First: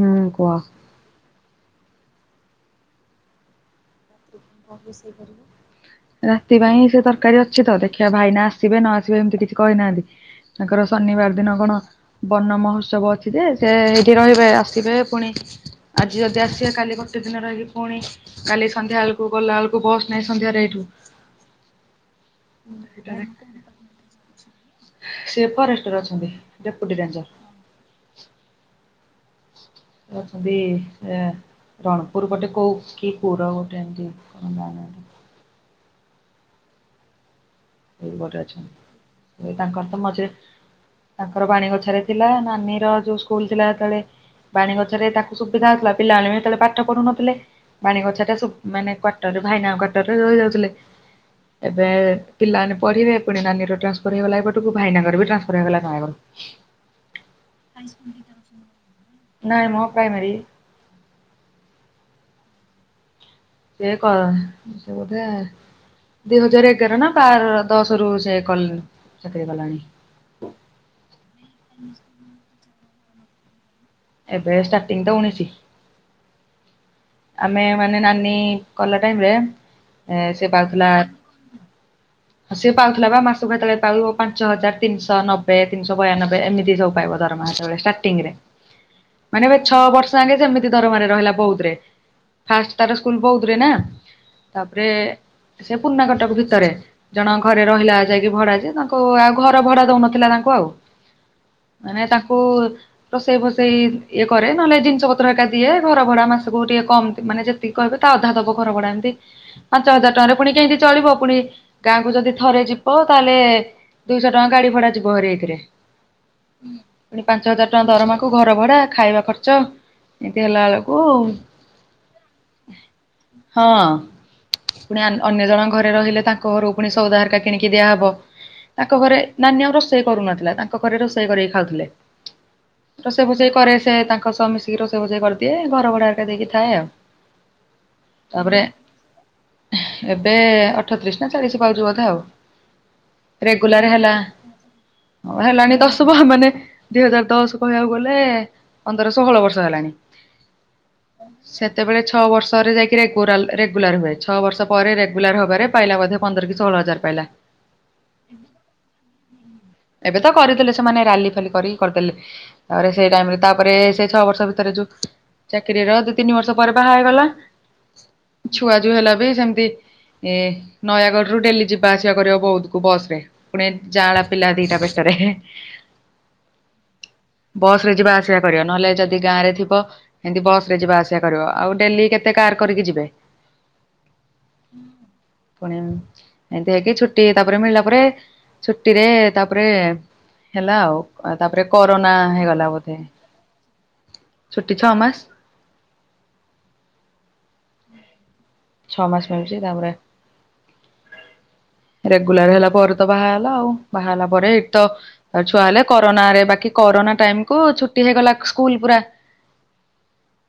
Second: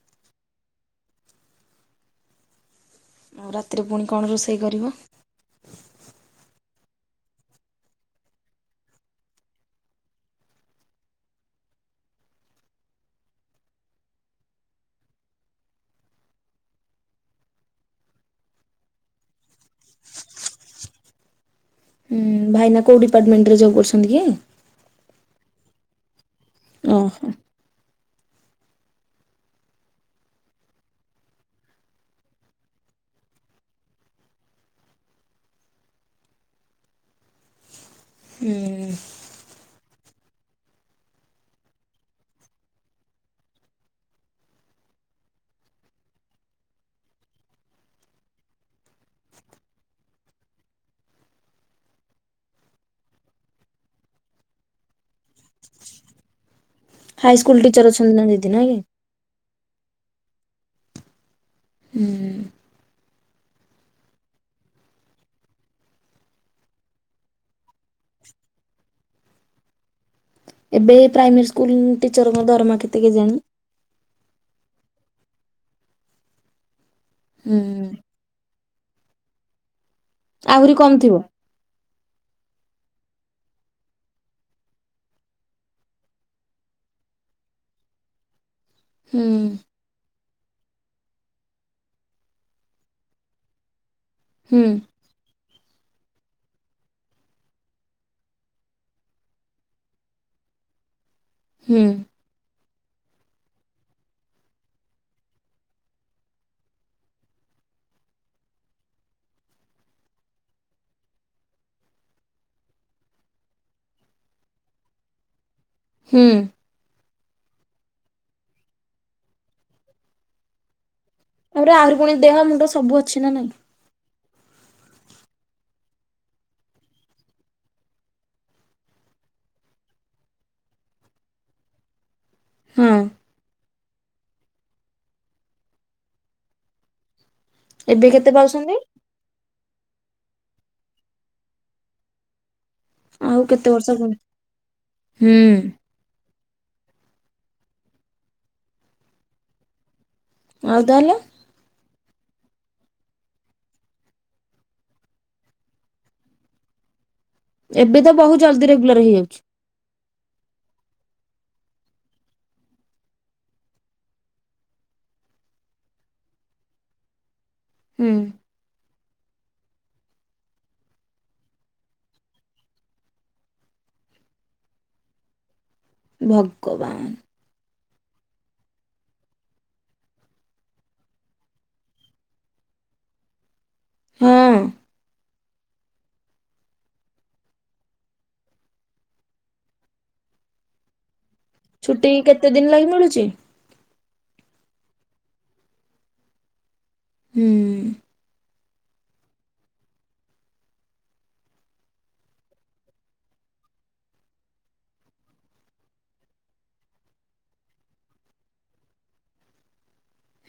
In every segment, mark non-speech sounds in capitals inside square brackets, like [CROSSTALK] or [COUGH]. ହୁଁ କୁହ। ଆଉ ରାତିରେ ପୁଣିି [UNINTELLIGIBLE] ରାତି ପାଇଁ ସେ ତରକାରୀ ଅଛି ତ ଦେଖିବା ଭାଇନା ଆସିବେ ନ ଆସିବେ ଏମିତି କିଛି କହିନାହାନ୍ତି। ତାଙ୍କର ଶନିବାର ଦିନ କଣ ବର୍ଣ ମହୋତ୍ସବ ଅଛି ଯେ ସେ ଏଇଠି ରହିବେ ଆସିବେ ପୁଣି। ଆଜି ଯଦି ଆସିବା କାଲି ଗୋଟେ ଦିନ ରହିକି ପୁଣି କାଲି ସନ୍ଧ୍ୟା ବେଳକୁ ଗଲା ବେଳକୁ ବସ୍ ନାଇଁ ସନ୍ଧ୍ୟାରେ ଏଇଠୁ। ହୁଁ ଭାଇନା କୋଉ ଡିପାର୍ଟମେଣ୍ଟରେ ଜବ୍ କରୁଛନ୍ତି କି? ସେଏ ଫରେଷ୍ଟର ଅଛନ୍ତି ଡେପୁଟି ରେଞ୍ଜର। ଓହୋ। ଅଛନ୍ତି ଏ ରଣପୁର ପଟେ କୋଉ କି ପୁର ଗୋଟେ ଏମିତି [UNINTELLIGIBLE] ଏ ଗୋଟେ ହୁଁ ଅଛନ୍ତି ଏ ତାଙ୍କର ତ ମଝିରେ ତାଙ୍କର ବାଣୀଗୋଛାରେ ଥିଲା, ନାନୀର ଯୋଉ ସ୍କୁଲ ଥିଲା ହେତେବେଳେ ବାଣୀଗୋଛାରେ ତାକୁ ସୁବିଧା ହଉଥିଲା। ପିଲାମାନେ ବି ସେତେବେଳେ ପାଠ ପଢୁନଥିଲେ। ବାଣୀଗୋଛାଟା ମାନେ କ୍ଵାଟରରେ ଭାଇନାଙ୍କ କ୍ୱାଟରରେ ରହି ଯାଉଥିଲେ ଏବେ ପିଲାମାନେ ପଢିବେ ପୁଣି ନାନୀର ଟାନ୍ସଫର ହେଇଗଲା ଏପଟକୁ ପୁଣି ଭାଇନାଙ୍କର ବି ଟ୍ରାନ୍ସଫର ହେଇଗଲା ନୟାଗଡ। ହାଇସ୍କୁଲ ଟିଚର ଅଛନ୍ତି ନା ଦିଦି ନାହିଁ କି। ନାଇଁ ମ ପ୍ରାଇମେରୀ। ହୁଁ। ସେ କ ସେ ବୋଧେ ଦୁଇ ହଜାର ଏଗାର ନା ବାର ଦଶରୁ ସେ କଲେ ଚାକିରି କଲାଣି। ଏବେ ପ୍ରାଇମେରୀ ସ୍କୁଲ ଟିଚରଙ୍କ ଦରମା କେତେ କେଜାଣି। ଏବେ ଷ୍ଟାର୍ଟିଂ ତ ଉନେଇଶୀ। ହୁଁ ଆମେ ମାନେ ନାନୀ କଲା ଟାଇମରେ ସେ ପାଉଥିଲା ହଁ ସିଏ ପାଉଥିଲା ବା ମାସକୁ ହେତବେଳେ ପାଉଥିବ ପାଞ୍ଚ ହଜାର ତିନିଶହ ନବେ ତିନିଶହ ବୟାନବେ ଏମିତି ସବୁ ପାଇବ ଦରମା ହେତେବେଳେ। ଷ୍ଟାର୍ଟିଂରେ। ହ ମାନେ ଏ ଛଅ ବର୍ଷ ଯାକେ ସେମିତି ଧରମାରେ ରହିଲା ବଉଦରେ। ଫାଷ୍ଟ ତାର ସ୍କୁଲ ବଉଦରେ ନା ହୁଁ ତାପରେ ସେ ପୁରୁଣାକଟକ ଭିତରେ ଜଣଙ୍କ ଘରେ ରହିଲା ଯାଇକି ଭଡାରେ ଯେ ତାଙ୍କୁ ଆଉ ଘର ଭଡା ଦଉନଥିଲା ତାଙ୍କୁ ଆଉ। ହୁଁ ମାନେ ତାକୁ ରୋଷେଇ ଫୋସେଇ ଇଏ କରେ ନହେଲେ ଜିନିଷ ପତ୍ର ହେକା ଦିଏ ଘରଭଡା ମାସକୁ ଟିକେ କମ୍ ମାନେ ଯେତିକି କହିବେ ତା ଅଧା ଦବ ଘରଭଡ଼ା ଏମତି। ପାଞ୍ଚ ହଜାର ଟଙ୍କାରେ ପୁଣି କେମତି ଚଳିବ ପୁଣି ଗାଁକୁ ଯଦି ଥରେ ଯିବ ତାହେଲେ ଦୁଇଶହ ଟଙ୍କା ଗାଡି ଭଡା ଯିବ ହେରି ଏଇଥିରେ। ହୁଁ। ପୁଣି ପାଞ୍ଚ ହଜାର ଟଙ୍କା ଦରମାକୁ ଘର ଭଡା ଖାଇବା ଖର୍ଚ୍ଚ ଏମିତି ହେଲା ବେଳକୁ [UNINTELLIGIBLE] ପୁଣି ଦେହ ସବୁ ଅଛି ନା ନାଇଁ ହଁ। ପୁଣି ଅନ୍ୟ ଜଣଙ୍କ ଘରେ ରହିଲେ ତାଙ୍କ ଘରକୁ ପୁଣି ସଉଦା ହେରିକା କିଣିକି ଦିଆହବ। ତାଙ୍କ ଘରେ ନାନୀ ଆଉ ରୋଷେଇ କରୁନଥିଲା ତାଙ୍କ ଘରେ ରୋଷେଇ କରିକି ଖାଉଥିଲେ। ହଁ ରୋଷେଇ ଫୋଷେଇ କରେ ସେ ତାଙ୍କ ସହ ମିଶିକି ରୋଷେଇ ଭୋଜେଇ କରିଦିଏ ଘର ଭଡାରେ ଦେଇକି ଥାଏ ଆଉ। ଏବେ କେତେ ତାପରେ ପାଉଛନ୍ତି? ଏବେ ଅଠତିରିଶ ନା ଚାଳିଶ ପାଉଛି ବୋଧେ ଆଉ। ଆଉ କେତେ ବର୍ଷ ରେଗୁଲାର ହେଲା। ପୁଣି ହୁଁ ହେଲାଣି ଦଶ ମାନେ ଦୁଇ ହଜାର ଦଶ କହିବାକୁ ଗଲେ ପନ୍ଦର ଷୋହଳ ବର୍ଷ ହେଲାଣି। ଆଉ ତାହେଲେ? ସେତେବେଳେ ଛଅ ବର୍ଷରେ ଯାଇକି ରେଗୁରାଲ ରେଗୁଲାର ହୁଏ ଛଅ ବର୍ଷ ପରେ ରେଗୁଲାର ହବାରେ ପାଇଲା ବୋଧେ ପନ୍ଦର କି ସୋହଳ ହଜାର ପାଇଲା। ଏବେ ତ ବହୁତ ଜଲ୍ଦି ରେଗୁଲାର ହେଇଯାଉଛି। ଏବେ ତ କରିଦେଲେ ସେମାନେ ରାଲି ଫାଲି କରିକି କରିଦେଲେ। ତାପରେ ସେଇ ଟାଇମ ରେ ତାପରେ ସେଇ ଛଅ ବର୍ଷ ଭିତରେ ଯୋଉ କିରିର ଦୁଇ ତିନି ବର୍ଷ ପରେ ବାହା ହେଇଗଲା। ହୁଁ। ଛୁଆ ଯୋଉ ହେଲା ବି ସେମତି ଏ ନୟାଗଡ ରୁ ଡେଲି ଯିବା ଆସିବା କରିବ ବୌଦକୁ ବସ୍ ରେ। ପୁଣି ଯାଆଁଳା ପିଲା ଦିଟା ପେଟରେ ଏହେ। ଭଗବାନ୍। ବସ୍ ରେ ଯିବା ଆସିବା କରିବ, ନହେଲେ ଯଦି ଗାଁ ରେ ଥିବ ଏମତି ବସ୍ ରେ ଯିବା ଆସିବା କରିବ, ଆଉ ଡେଲି କେତେ କାର୍ କରିକି ଯିବେ। ହଁ ହୁଁ। ପୁଣି ଏମିତି ହେଇକି ଛୁଟି ତାପରେ ମିଳିଲା ପରେ ଛୁଟିରେ ତାପରେ ହେଲା ଆଉ କ ତାପରେ ଛୁଟି କରୋନା କେତେ ଦିନ ହେଇଗଲା ଲାଗି ବୋଧେ, ମିଳୁଛି? ଛୁଟି ଛଅ ମାସ। ହୁଁ। ଛଅ ମାସ ମିଳୁଛି ତାପରେ ରେଗୁଲାର୍ ହେଲାପରେ ତ ବାହାହେଲା ଆଉ, ବାହାହେଲା ପରେ ଏଇଠି ତ ଆଉ ଛୁଆ ହେଲେ କରୋନା ରେ ବାକି କରୋନା ଟାଇମ୍ କୁ ଛୁଟି ହେଇଗଲା କୁ ସ୍କୁଲ ପୁରା।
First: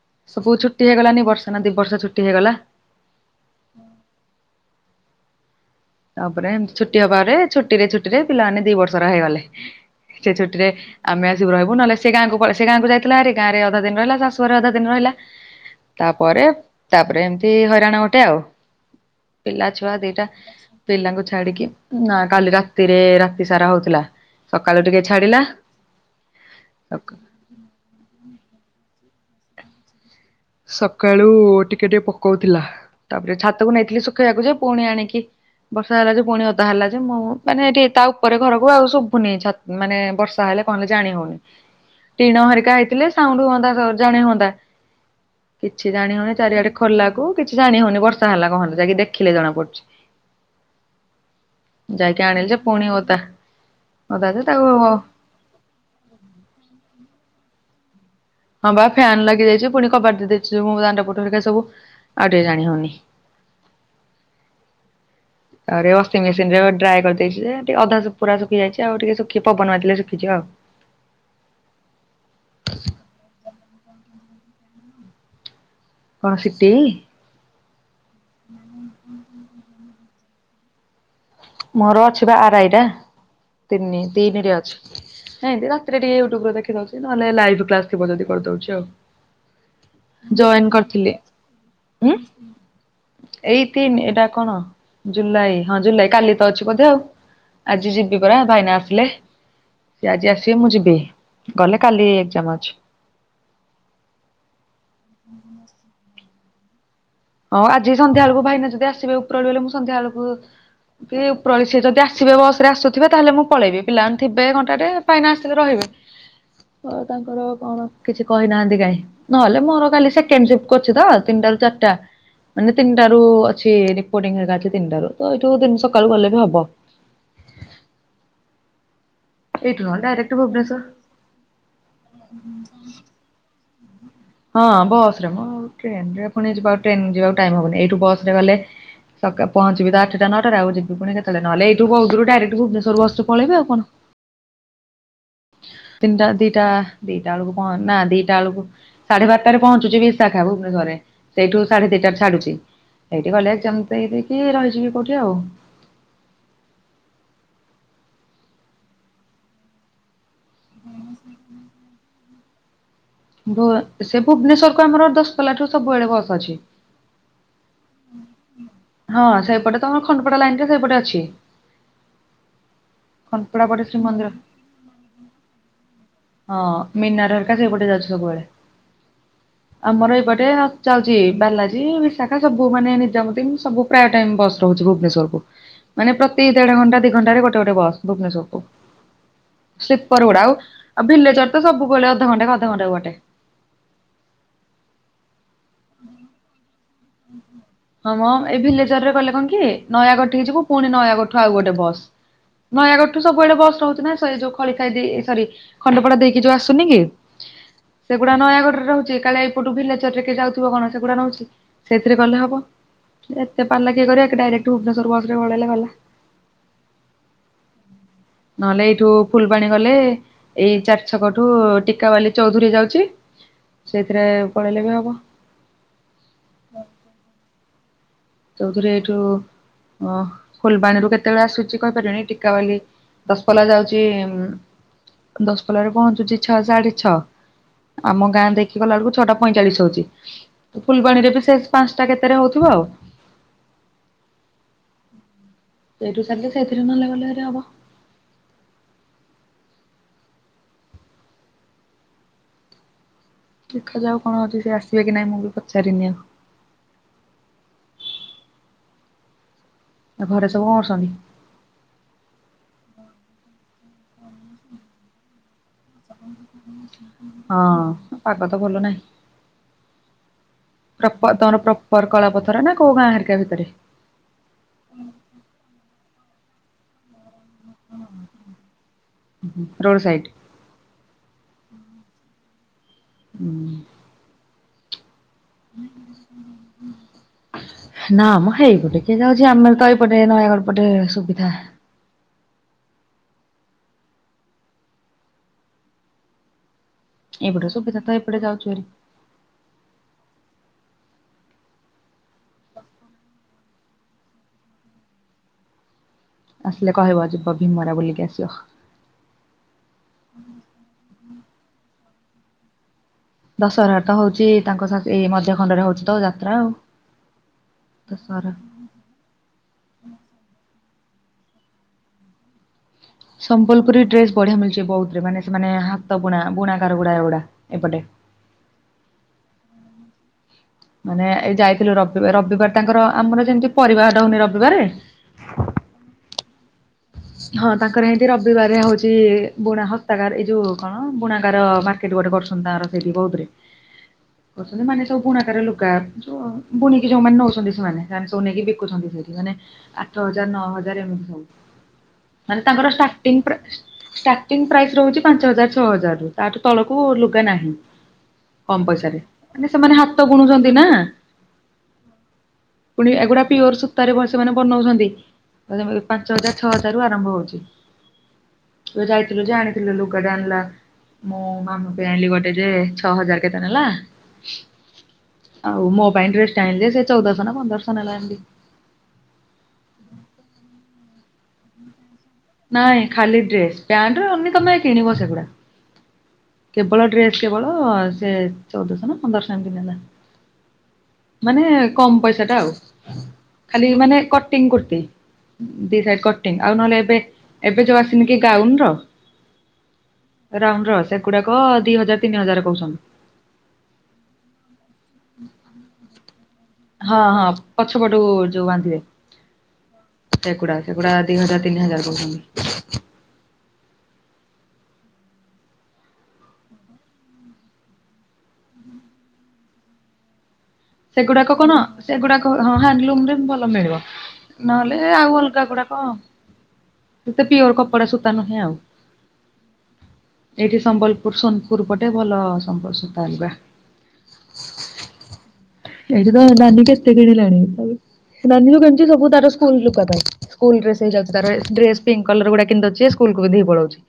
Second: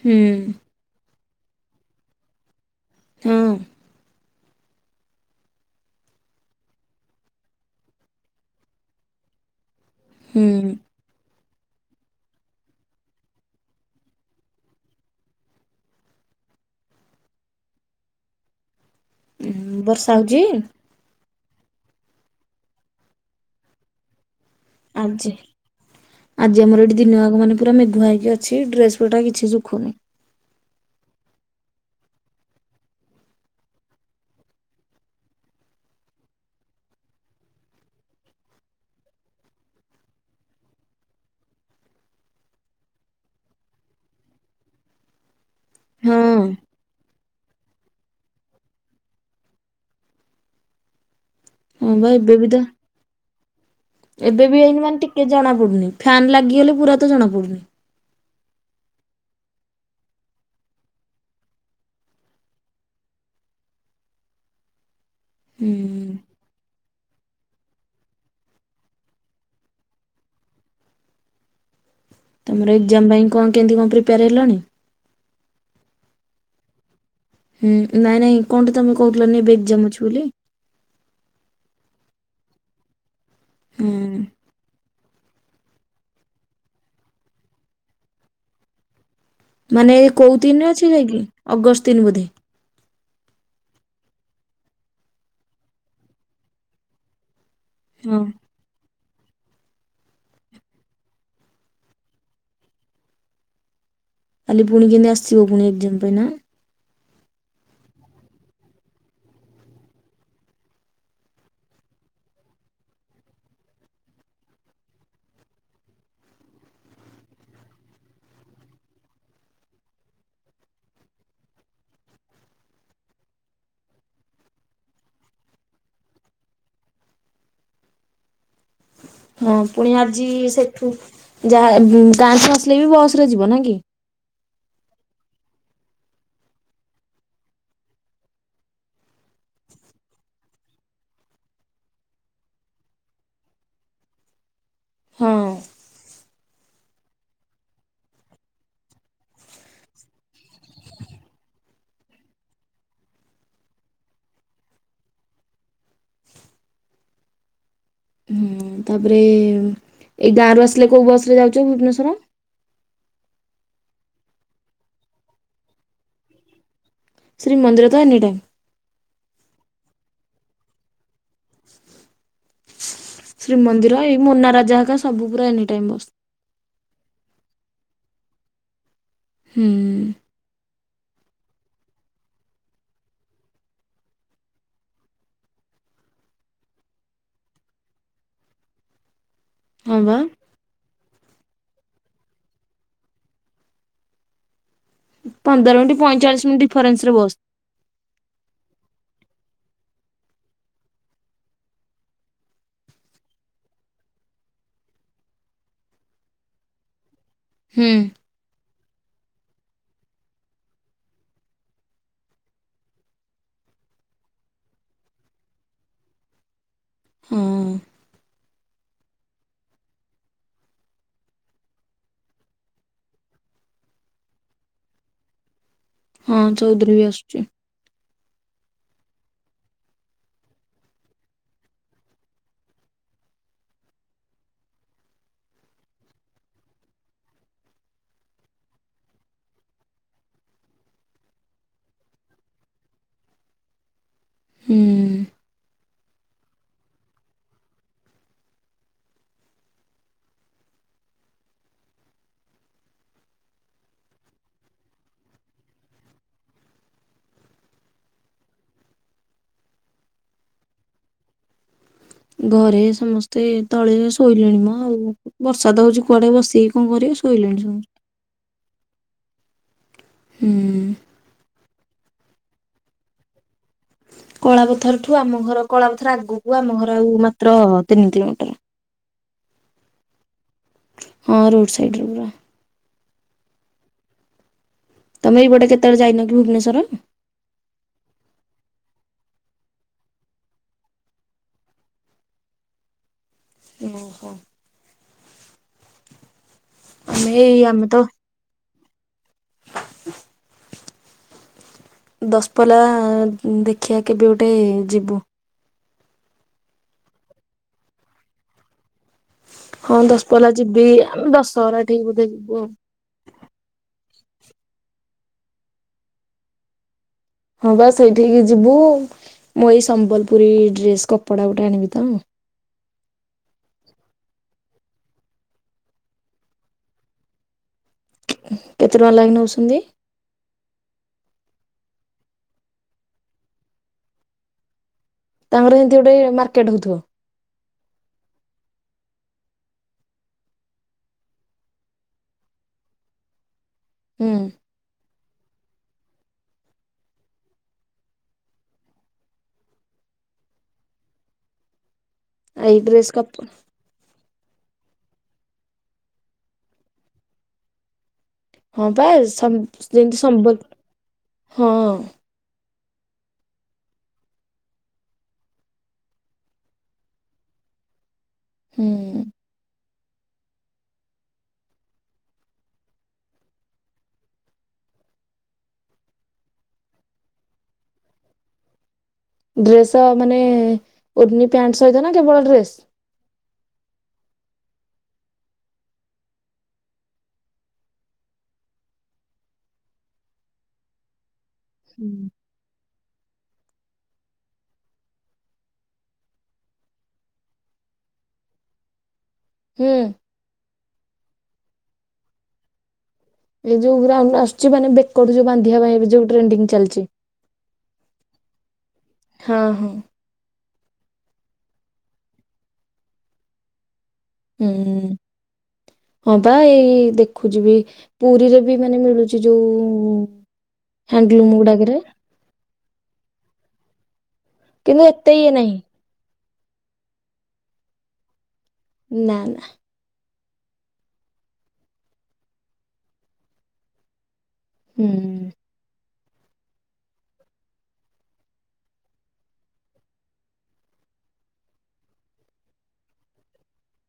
ହୁଁ ସବୁ ଛୁଟି ହେଇଗଲାନି ବର୍ଷେ ନା ଦି ବର୍ଷ ଛୁଟି ହେଇଗଲା। ହଁ। ତାପରେ ଏମିତି ଛୁଟି ହବାରେ ଛୁଟିରେ ଛୁଟିରେ ପିଲାମାନେ ଦି ବର୍ଷର ହେଇଗଲେ, ସେ ଛୁଟିରେ ହୁଁ। ଆମେ ଆସିବୁ ରହିବୁ ନହେଲେ ସେ ଗାଁକୁ ପ ସେ ଗାଁକୁ ଯାଇଥିଲା ହାରି, ଗାଁରେ ଅଧା ଦିନ ରହିଲା ଶାଶୁଘରେ ଅଧା ଦିନ ରହିଲା। ତାପରେ ତାପରେ ଏମତି ହଇରାଣ ଗୋଟେ ଆଉ। ଉଁ ପିଲା ଛୁଆ ବର୍ଷା ଦିଟା ହଉଚି? ପିଲାଙ୍କୁ ଛାଡିକି ନା କାଲି ରାତିରେ ରାତିସାରା ହଉଥିଲା। ସକାଳୁ ଟିକେ ଆଜି ଛାଡିଲା ଆଜି ଆମର ଏଠି ଦିନ ଆଗ ମାନେ ପୁରା ମେଘୁଆ ହେଇକି ଅଛି ଡ୍ରେସ୍ ପଟା କିଛି ଶୁଖୁନି। ସକାଳୁ ଟିକେ ଟିକେ ପକଉଥିଲା ତାପରେ ଛାତକୁ ନେଇଥିଲି ଶୁଖେଇବାକୁ ଯେ ପୁଣି ଆଣିକି ବର୍ଷା ହେଲା ଯେ ପୁଣି ଓଦା ହେଲା ଯେ ମୁଁ ମାନେ ଏଠି ତା ଉପରେ ଘରକୁ ଆଉ ଶୁଭୁନି ଛା ମାନେ ବର୍ଷା ହେଲେ କଣ ହେଲେ ଜାଣି ହଉନି। ଟିଣ ହେରିକା ହେଇଥିଲେ ସାଉଣ୍ଡୁ ହୁଅନ୍ତା ସ ଜାଣି ହୁଅନ୍ତା। କିଛି ଜାଣି ହଁ ହଉନି ଚାରିଆଡେ ଖୋଲାକୁ କିଛି ଜାଣି ହଉନି ବର୍ଷା ହେଲା କଣ ହେଲା, ଯାଇକି ଦେଖିଲେ ଜଣାପଡୁଚି। ହଁ ବା ଯାଇକି ଏବେ ବି ଆଣିଲି ତ ଯେ ପୁଣି ଓଦା, ଓଦା ଯେ ତାକୁ କିଛି ଜଣା ପଡୁନି ଫ୍ୟାନ୍ ଲାଗିଗଲେ ପୁରା ତ ଜଣା ପଡୁନି। ହଁ ବା ଫ୍ୟାନ୍ ଲାଗିଯାଇଚି ପୁଣି କବାଟ ଦେଇ ଦେଇଚି ମୁଁ ଦାଣ୍ଡ ପଟ ହେରିକା ସବୁ, ଆଉ ଟିକେ ଜାଣି ହଉନି। ହୁଁ ଆରେ ୱା ଶିଙ୍ଗ୍ ମେସିନରେ ଡ୍ରାଏ କରିଦେଇଛି ଯେ, ଟିକେ ଅଧା ସୁ ପୁରା ଶୁଖି ଯାଇଚି ଆଉ ଟିକେ ଶୁଖି ପବନ ବାଜିଲେ ଶୁଖିଯିବ ଆଉ। ତୁମର ଏକ୍ଜାମ ପାଇଁ କଣ କେମତି କଣ ପ୍ରିପେୟାର ହେଲଣି? କଣ ସିଟିି? ହୁଁ ନାଇଁ ନାଇଁ କଣଟେ ତମେ କହୁଥିଲ ନି ଏବେ ଏକ୍ଜାମ୍ ଅଛି ବୋଲି? ମୋର ଅଛି ବା ଆର୍ ଆଇ ଟା ତିନି ହୁଁ। ତିନିରେ ଅଛି ଏଇଁତି ର ଟିକେ ୟୁଟୁବରେ ଦେଖୀ ଦଉଚି ନହେଲେ ଲାଇଭ୍ କ୍ଲାସ୍ ଥିବ ଯଦି କରିଦଉଚି ଆଉ। ମାନେ ଏ କୋଉ ତିିନ୍ ଜଏନ୍ ରେ ଅଛି କରିଥିଲି ଯାଇକି ଅଗଷ୍ଟ ତିିନ୍ ଉଁ ବୋଧେ? ଏଇ ତିନି ଏଇଟା କଣ ଜୁଲାଇ ହଁ ଜୁଲାଇ କାଲି ତ ଅଛି ବୋଧେ ଆଉ। ଆଜି ହଁ ଯିବି ପରା ଭାଇନା ଆସିଲେ। ସିଏ ଆଜି ଆସିବେ ମୁଁ ଯିବି, ଗଲେ କାଲି ଏକ୍ଜାମ୍ ଅଛି। କାଲି ପୁଣି କେମିତି ଆସିବ ପୁଣି ଏକ୍ଜମ୍ ପାଇଁ ନା। ହଁ ଆଜି ସନ୍ଧ୍ୟାବେଳକୁ ଭାଇନା ଯଦି ଆସିବେ ଉପରଳିଲେ ମୁଁ ସନ୍ଧ୍ୟାବେଳକୁ କି ଉପରଳି ସିଏ ଯଦି ଆସିବେ ବସରେ ଆସୁଥିବେ ତାହେଲେ ମୁଁ ପଳେଇବି, ପିଲାମାନେ ଥିବେ ଘଣ୍ଟାଟେ ଭାଇନା ଆସିଲେ ରହିବେ। ଅ ତାଙ୍କର କଣ କିଛି କହିନାହାନ୍ତି କାଇଁ। ନହେଲେ ମୋର କାଲି ସେକେଣ୍ଡ ସିଫ୍ଟକୁ ଅଛି ତ ତିନିଟାରୁ ଚାରିଟା। ମାନେ ତିନିଟାରୁ ଅଛି ରିପୋର୍ଟିଙ୍ଗ ହେରିକା ଅଛି ତିନିଟାରୁ ତ ଏଇଠୁ ଦି ସକାଳୁ ଗଲେ ବି ହବ। ହଁ ଏଇଠୁ ପୁଣି ନହେଲେ ଆଜି ଡାଇରେକ୍ଟ ଭୁବନେଶ୍ୱର। ସେଠୁ ଯାହା ଗାଁଠୁ ଆସିଲେ ବି ବସରେ ଯିବ ନାଁ କି? ହଁ ବସ ରେ ମୁଁ ଟ୍ରେନ ରେ ପୁଣି ଯିବା ଟ୍ରେନ ଯିବାକୁ ଟାଇମ ହବନି ଏଇଠୁ ବସ ରେ ଗଲେ ସକା ପହଞ୍ଚିବି ତ ଆଠଟା ନଅଟାରେ ଆଉ ଯିବି ପୁଣି କେତେଳେ ନହେଲେ ଏଇଠୁ ବହୁଦୂରୁ ଡାଇରେକ୍ଟ ଭୁବନେଶ୍ୱର ବସ୍ ରୁ ପଳେଇବି ଆଉ କଣ। ହଁ। ତିନଟା ଦିଟା ଦିଟା ବେଳକୁ କହ ନା ଦିଟା ବେଳକୁ ସାଢେ ବାରଟାରେ ପହଞ୍ଚୁଛି ବିଶାଖା ଭୁବନେଶ୍ୱରରେ ସେଇଠୁ ସାଢେ ଦିଟ ଛାଡୁଛି। ଏଇଠି ଗଲେ ଯେମିତି ହେ ଦେଇକି ରହିଯିବି କୋଉଠି ଆଉ। ହୁଁ ତାପରେ ଏଇ ଗାଁ ରୁ ଆସିଲେ କୋଉ ବସ୍ ରେ ଯାଉଛ ଭୁବନେଶ୍ଵର? ଭୁବ ସେ ଭୁବନେଶ୍ଵର କୁ ଆମର ଦଶପଲା ଠୁ ସବୁବେଳେ ବସ ଅଛି। ଶ୍ରୀ ମନ୍ଦିର ତ ଏନି ଟାଇମ୍। ହଁ ସେଇପଟେ ତମର ଖଣ୍ଡପଟା ଲାଇନ ରେ ସେଇପଟେ ଅଛି। ଖଣ୍ଡପଡା ପଟେ ଶ୍ରୀମନ୍ଦିର ଏଇ ମୋନା ରାଜା ହଙ୍କା ସବୁ ପୁରା ଏନି ଟାଇମ ବସ। ହଁ ମିନାର ହରିକା ସେପଟେ ଯାଉଛି ସବୁବେଳେ ହୁଁ ଆମର ଏଇପ ଗଟେ ଯାଉଛି ବାଲାଜୀ ବିଶାଖା ସବୁ ମାନେ ନିଜାମତି ସବୁ ପ୍ରାୟ ଟାଇମ ବସ୍ ରହୁଛି ଭୁବନେଶ୍ଵର କୁ। ମାନେ ପ୍ରତି ଦେଢ ଘଣ୍ଟା ଦି ଘଣ୍ଟାରେ ଗୋଟେ ଗୋଟେ ବସ୍ ଭୁବନେଶ୍ୱର କୁ। ହଁ ବା ସ୍ଲିପର ଗୁଡା ଆଉ ଆଉ ଭିଲେଚର ତ ସବୁବେଳେ ଅଧଘଣ୍ଟା ଅଧଘଣ୍ଟା କୁ ଗୋଟେ। ପନ୍ଦର ମିନିଟ ପଇଚାଳିଶ ମିନିଟ ଡିଫନ୍ସରେ ହଁ ମ ଏଇ ଭିଲେଜର ରେ କଲେ କଣ କି ନୟାଗଡ ହେଇଯିବୁ ପୁଣି ନୟାଗଡ଼ଠୁ ଆଉ ଗୋଟେ ବସ୍। ନୟାଗଡ଼ଠୁ ସବୁବେଳେ ବସ୍ ରହୁଛି ନା ସେ ଯୋଉ ଖଳି ଖାଇ ଦେଇ ସରି ଖଣ୍ଡପଡା ଦେଇକି ଯୋଉ ଆସୁନି କି ହୁଁ। ସେଗୁଡା ନୟାଗଡ ରେ ରହୁଛି କାଳେ ଏଇପଟୁ ଭିଲାଚର ରେ କେଇ ଯାଉଥିବ କଣ ସେଗୁଡା ରହୁଛି ସେଥିରେ ଗଲେ ହବ। ଏତେ ପାଲା କିଏ କରିବ ଏ ଡାଇରେକ୍ଟ ଭୁବନେଶ୍ୱର ବସ୍ ରେ ପଳେଇଲେ ଗଲା। ହ୍ମୁ। ନହେଲେ ଏଇଠୁ ଫୁଲ୍ବାଣି ଗଲେ ଏଇ ଚାରି ଛକ ଠୁ ଟିକାବାଲି ଚୌଧୁରୀ ଯାଉଛି ସେଇଥିରେ ପଳେଇଲେ ବି ହବ। ହଁ ଚୌଧୁରୀ ବି ଆସୁଛି। ଚୌଉଥିରି ଏଇଠୁ ଅ ଫୁଲବାଣୀରୁ କେତେବେଳେ ଆସୁଛି କହିପାରିବନି ଟିକାବାଲି ଦଶପଲା ଯାଉଛି ଦଶପଲାରେ ପହଞ୍ଚୁଛି ଛଅ ସାଢେ ଛଅ ଆମ ଗାଁ ଦେଖି ଗଲା ବେଳକୁ ଛଅଟା ପଇଁଚାଳିଶ୍ ହଉଛି। ଫୁଲବାଣୀରେ ବି ସେଷ ପାଞ୍ଚଟା କେତେ ରେ ହଉଥିବ ଆଉ। ହୁଁ। ସେଇଠୁ ସାରିଲି ସେଥିରେ ନହେଲେ ଗଲେହେରି ହବ। ଦେଖାଯାଉ କଣ ହଉଛି ସେ ଆସିବେ କି ନାଇଁ ମୁଁ ବି ପଚାରିନି ଆଉ। ଆ ଘରେ ସବୁ କଣ କରୁଛନ୍ତି? ଘରେ ସମସ୍ତେ ତଳେ ଶୋଇଲେଣି ମ ଆଉ। ବର୍ଷାତ ହଉଛି କୁଆଡେ ବସିକି କଣ କରିବା ଶୋଇଲେଣି ଶ ହଁ ପାଗ ତ ଭଲ ନାହିଁ। ହୁଁ ତମର ପ୍ରପର କଳା ପଥର ନା କୋଉ ଗାଁ ହେରୀକା ଭିତରେ? କଳାପଥରଠୁ ଆମ ଘର କଳାପଥର ଆଗକୁ ଆମ ଘର ଆଉ ମାତ୍ର ତିନି କିଲୋମିଟର। ରୋଡ ସାଇଡ୍ ହଁ ରୋଡ଼ ସାଇଡ ର ପରା। ହୁଁ ତମ ଏଇପଟେ କେତେଳେ ଯାଇନ କି ଭୁବନେଶ୍ୱର? ନା ମୁଁ ହେଇପଟେ କିଏ ଯାଉଛି ଆମେ ତ ଏଇପଟେ ନୟାଗଡ଼ ପଟେ ସୁବିଧା। ଓହୋ ଆମେ ଏଇ ଏପଟେ ଆମେ ସୁବିଧା ତ ଏପଟେ ଯାଉଛୁ ହେରି। ଦଶପଲା ଦେଖିବା କେବେ ଗୋଟେ ଯିବୁ। ଆସିଲେ କହିବ ଯିବା ଭୀମରା ବୁଲିକି ଆସ। ହଁ ଦଶପଲ୍ଲା ଯିବି ଆମେ ଦଶହରା ଠିକ ବୋଧେ ଯିବୁ ଆଉ। ଦଶହରା ତ ହଉଛି ତାଙ୍କ ଏଇ ମଧ୍ୟ ଖଣ୍ଡରେ ହଉଛି ତ ଯାତ୍ରା ଆଉ। ହଁ ବା ସେଇଠିକି ଦଶହରା। ଯିବୁ। ମୁଁ ଏଇ ସମ୍ବଲପୁରୀ ଡ୍ରେସ କପଡା ଗୋଟେ ଆଣିବି ତ। ସମ୍ବଲପୁରୀ ଡ୍ରେସ ବଢିଆ ମିଳୁଛି ବୌଦରେ ମାନେ ସେମାନେ ହାତ ବୁଣା ବୁଣାକାର ଗୁଡା ଏଗୁଡା ଏପଟେ। କେତେ ଟଙ୍କା ଲାଗି ନେଉଛନ୍ତି? ମାନେ ଏଇ ଯାଇଥିଲୁ ରବିବାର ରବିବାର ତାଙ୍କର ଆମର ଯେମିତି ପରିବିବାଟା ହଉନି ରବିବାର। ତାଙ୍କର ହେନ୍ତୀ ଗୋଟେ ମାର୍କେଟ ହଉଥିବ। ହଁ ତାଙ୍କର ହେନ୍ତି ରବିବାର ହଉଛି ବୁଣା ହତାକାରା ଏଇ ଯୋଉ କଣ ବୁଣାକାର ମା ଗୋଟେ କରୁଛନ୍ତି ତାର ସେଇଠି ବୋଧରେ ହୁଁ କରୁଛନ୍ତି ମାନେ ସବୁ ବୁଣାକାରରେ ଲୁଗା। ବୁଣିିକି ଯୋଉ ମାନ ନଉଚନ୍ତି ସେମାନେ ସନେ କି ବିକୁଚନ୍ତି ସେମାନେ। ଆଠ ହଜାର ନଅ ହଜାର ଏମିତି ସବୁ ମାନେ ଏଇ ତାଙ୍କର ଡ୍ରେସ କପ ଷ୍ଟାର୍ଟି ପୁରା। ଷ୍ଟାର୍ଟିଂ ପ୍ରାଇସ୍ ରହୁଛି ପାଞ୍ଚ ହଜାର, ଛଅ ହଜାର ତାଠୁ ତଳକୁ ଲୁଗା ନାହିଁ। କମ ହଁ ବା ପଇସାରେ ସମ୍ ମାନେ ସେମାନେ ଯେମିତି ହାତ ସମ୍ବଲ ବୁଣୁଛନ୍ତି ନା। ହଁ ପୁଣି ଏଗୁଡା ପିଓର ସୂତାରେ ସେମାନେ ବନାଉଛନ୍ତି ପାଞ୍ଚ ହଜାର ଛଅହଜାରୁ ଆରମ୍ଭ ହଉଛି ତ ହୁଁ। ଯାଇଥିଲୁ ଯେ ଆଣିଥିଲୁ ଲୁଗଟା ଆଣିଲା। ମ ମାମା ପାଇଁ ଆଣିଲି ଗୋଟେ ଯେ ଛଅ ହଜାର କେତେ ନେଲା? ଆଉ ମୋ ପାଇଁ ଡ୍ରେଷ୍ଟ ଆଣି ଯେ ସେ ଚଉଦଶହ ନା ପନ୍ଦରଶହ ନେଲା ଏମିତି। ଡ୍ରେସ ମାନେ ଉନି ପ୍ୟାଣ୍ଟ ସହିତ ନା କେବଳ ଡ୍ରେସ? ନାଇଁ ଖାଲି ଡ୍ରେସ ପ୍ୟାଣ୍ଟରେ ଅନି ତମେ କିଣିବ ସେଗୁଡା। କେବଳ ଡ୍ରେସ୍ କେବଳ ସେ ଚଉଦଶହ ନା ପନ୍ଦରଶହ ଏମିତି ନେଲା। ମାନେ କମ ହୁଁ। ପଇସା ଟା ଆଉ ଖାଲି ମାନେ କଟିଂ କୁର୍ତି। ଦି ସାଇଡ କଟିଂ ଆଉ ନହେଲେ ଏବେ ଏବେ ଯୋଉ ଆସିନି କି ଗାଉନ ର। ହୁଁ। ରାଉଣ୍ଡ ର ସେଗୁଡାକ ଦି ହଜାର ତିନି ହଜାର କହୁଛନ୍ତି। ଏଇ ଯୋଉ ଗ୍ରାଉଣ୍ଡ ଆସଛି ମାନେ ବେକଯୋଉ ବାନ୍ଧିବା ପାଇଁ ଯଉ ଟ୍ରେଣ୍ଡିଙ୍ଗ ଚାଲିଛି। ହଁ ହଁ ପଛ ପଟୁକୁ ଏ ଯୋଉ ବାନ୍ଧିବେ ହଁ ହଁ ସେଗୁଡା ସେଗୁଡା ଦି ହଜାର ତିନି ହଜାର କହୁଛନ୍ତି। ହୁଁ ହଁ ବା ଏଇ ଦେଖୁଛିିବ। ପୁରୀରେ ବି ମାନେ ମିଳୁଛି ଯୋଉ। ହ୍ୟାଣ୍ଡଲୁମ ସେଗୁଡାକ କଣ ଗୁଡାକରେ ସେଗୁଡାକ ହଁ ହ୍ୟାଣ୍ଡଲୁମ୍ ରେ ଭଲ ମିଳିବ। କିନ୍ତୁ ନହେଲେ ଏତେ ଆଉ ଇଏ ଅଲଗା ନାହିଁ। ଗୁଡାକ। ସେତେ ପ୍ୟୁଓର କପଡ଼ା ସୁତା ନୁହେଁ ଆଉ। ନା ନା। ଏଇଠି ସମ୍ବଲପୁର ସୋନପୁର ପଟେ ଭଲ ସମ୍ବଲସୁତା ଆଣିବା। ହୁଁ। ଏଇଠି ତ ନାନୀ କେତେ କିଣିଲାଣି ନାନୀ ଯୋଉ କିଣିଛି ସବୁ ତାର ସ୍କୁଲ୍ ଲୁଗା ଥାଏ। ସ୍କୁଲ ଡ୍ରେସ୍ ହେଇଯାଉଛି ତାର ଏଠି ଡ୍ରେସ୍ ପିଙ୍କ୍ କଲର ଗୁଡା କିଣିଦୋଉଛି ସ୍କୁଲକୁ ପିନ୍ଧିକି ପଳୋଉଛି।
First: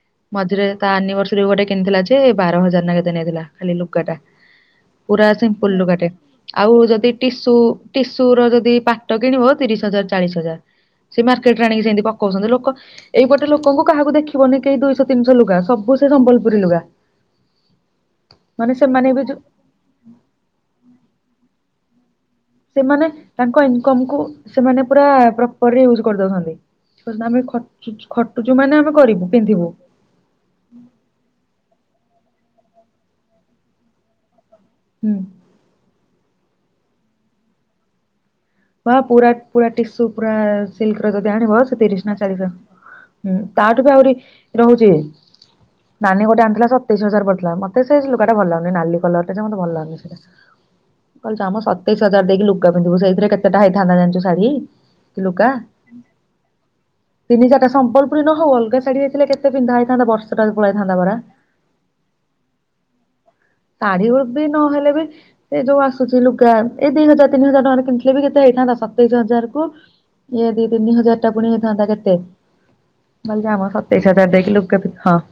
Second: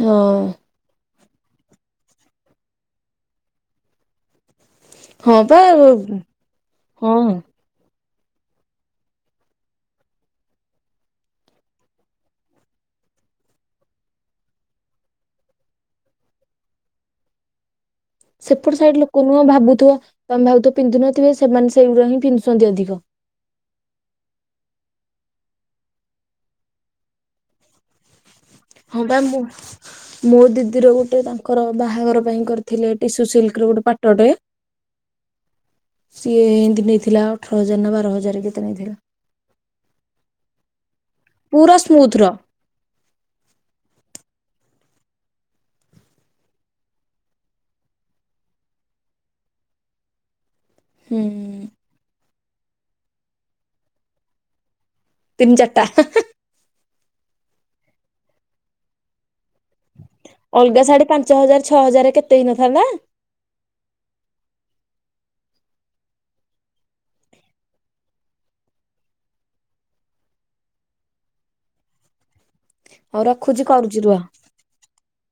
ହଁ ମଝିରେ ତା ଆନିଭର୍ସରୀ ଗୋଟେ କିଣିଥିଲା ଯେ ବାର ହଜାର ନା କେତେ ନେଇଥିଲା ଖାଲି ଲୁଗା ଟା? ପୁରା ହଁ ପା ସିମ୍ପୁଲ୍ ଲୁଗାଟେ। ଆଉ ଯଦି ହଁ। ଟିସୁ। ଟିସୁ ର ଯଦି ପାଟ କିଣିବ ତିରିଶ ହଜାର, ଚାଳିଶ ହଜାର। ସେ ମାର୍କେଟ ରେ ଆଣିକି ସେମିତି ପକଉଛନ୍ତି ଲୋକ। ଏଇପଟେ ଲୋକଙ୍କୁ କାହାକୁ ଦେଖିବନି? କେହି ଦୁଇଶହ ତିନିଶହ ଲୁଗା। ସବୁ ସେ ସମ୍ବଲପୁରୀ ଲୁଗା। ମାନେ ସେପଟ ସାଇଡ୍ ସେମାନେ ବି ଲୋକ ଯୋଉ ନୁହେଁ ଭାବୁଥିବ ତମେ ଭାବୁଥିବ ପିନ୍ଧୁ ନଥିବେ ସେମାନେ ସେଇରା ହିଁ ପିନ୍ଧୁ। ସେମାନେ। ତାଙ୍କ ଇନକମ୍ କୁ ସେମାନେ ପୁରା ପ୍ରପରେ ୟୁଜ୍ କରିଦଉଛନ୍ତି କହୁଛନ୍ତି ଆମେ ଖ। ଖଟୁଛୁ ମାନେ ଆମେ ହଁ ବା କରିବୁ ମୁଁ ପିନ୍ଧିବୁ। ମୋ ଦିଦିର ଗୋଟେ ତାଙ୍କର ବାହାଘର ପାଇଁ କରିଥିଲେ ଟିସୁ ସିଲ୍କ ର ଗୋଟେ ପାଟଟେ। ହୁଁ। ସିଏ ଏମିତି ନେଇଥିଲା ଅଠର ହଜାର ନା ବାର ହଜାର କେ। ବା ପୁରା ପୁରା ଟିସୁ ପୁରା ସିଲକ ର ଯଦି ଆଣିବ ପୁରା ସେ ତିରିଶ ସ୍ମୁଥ ନା ର ଚାଳିଶ ହଜାର। ହୁଁ, ତାଠୁ ବି ଆହୁରି ରହୁଛି। ନାନୀ ଗୋଟେ ଆଣିଥିଲା ସତେଇଶି ହଜାର ପଡିଥିଲା ମତେ ସେ ଲୁଗାଟା ଭଲ ଲାଗୁନି ନାଲି କଲର ଟା ଯେ ମୋତେ ଭଲ ଲାଗୁନି ସେଟା। ଟ [INAUDIBLE] କଣ କାମ ଆମ ସତେଇଶ ହଜାର ଦେଇକି ଲୁଗା ପିନ୍ଧିବୁ ସେଇଥିରେ କେତେଟା ହେଇଥାନ୍ତା ଜାଣିଛୁ ଶାଢୀ। ଲୁଗା ତିନି ଚାରିଟା ତିନି ଚାରିଟା ସମ୍ବଲପୁରୀ ନ ହଉ ଅଲଗା ଶାଢ଼ି ହେଇଥିଲେ କେତେ। କେତେ ପିନ୍ଧା ହେଇଥାନ୍ତା ବର୍ଷ ଟା ଅଲଗା ପଳେଇଥାନ୍ତା ଶାଢୀ ପରା। ପାଞ୍ଚ ହଜାର ଛଅ ହଜାର କେତେ ହେଇନଥାନ୍ତା ଶାଢୀ ବି ନହେଲେ ବି ଏ ଯୋଉ ଆସୁଛି ଲୁଗା ଏଇ ଦି ହଜାର ତିନି ହଜାର ଟଙ୍କାରେ କି। ସିଏବି କେତେ ହେଇଥାନ୍ତା ସତେଇଶି ହଜାର କୁ ଇଏ ଦି ତିନି ହଜାର ଟା ପୁଣି ହେଇଥାନ୍ତା କେତେ। ହଉ ରଖୁଛି କରୁଛି ସତେଇସି ରୁହ। ହଜାର ଦେଇକି ଲୁଗା ପିନ୍ଧିବୁ ହଁ।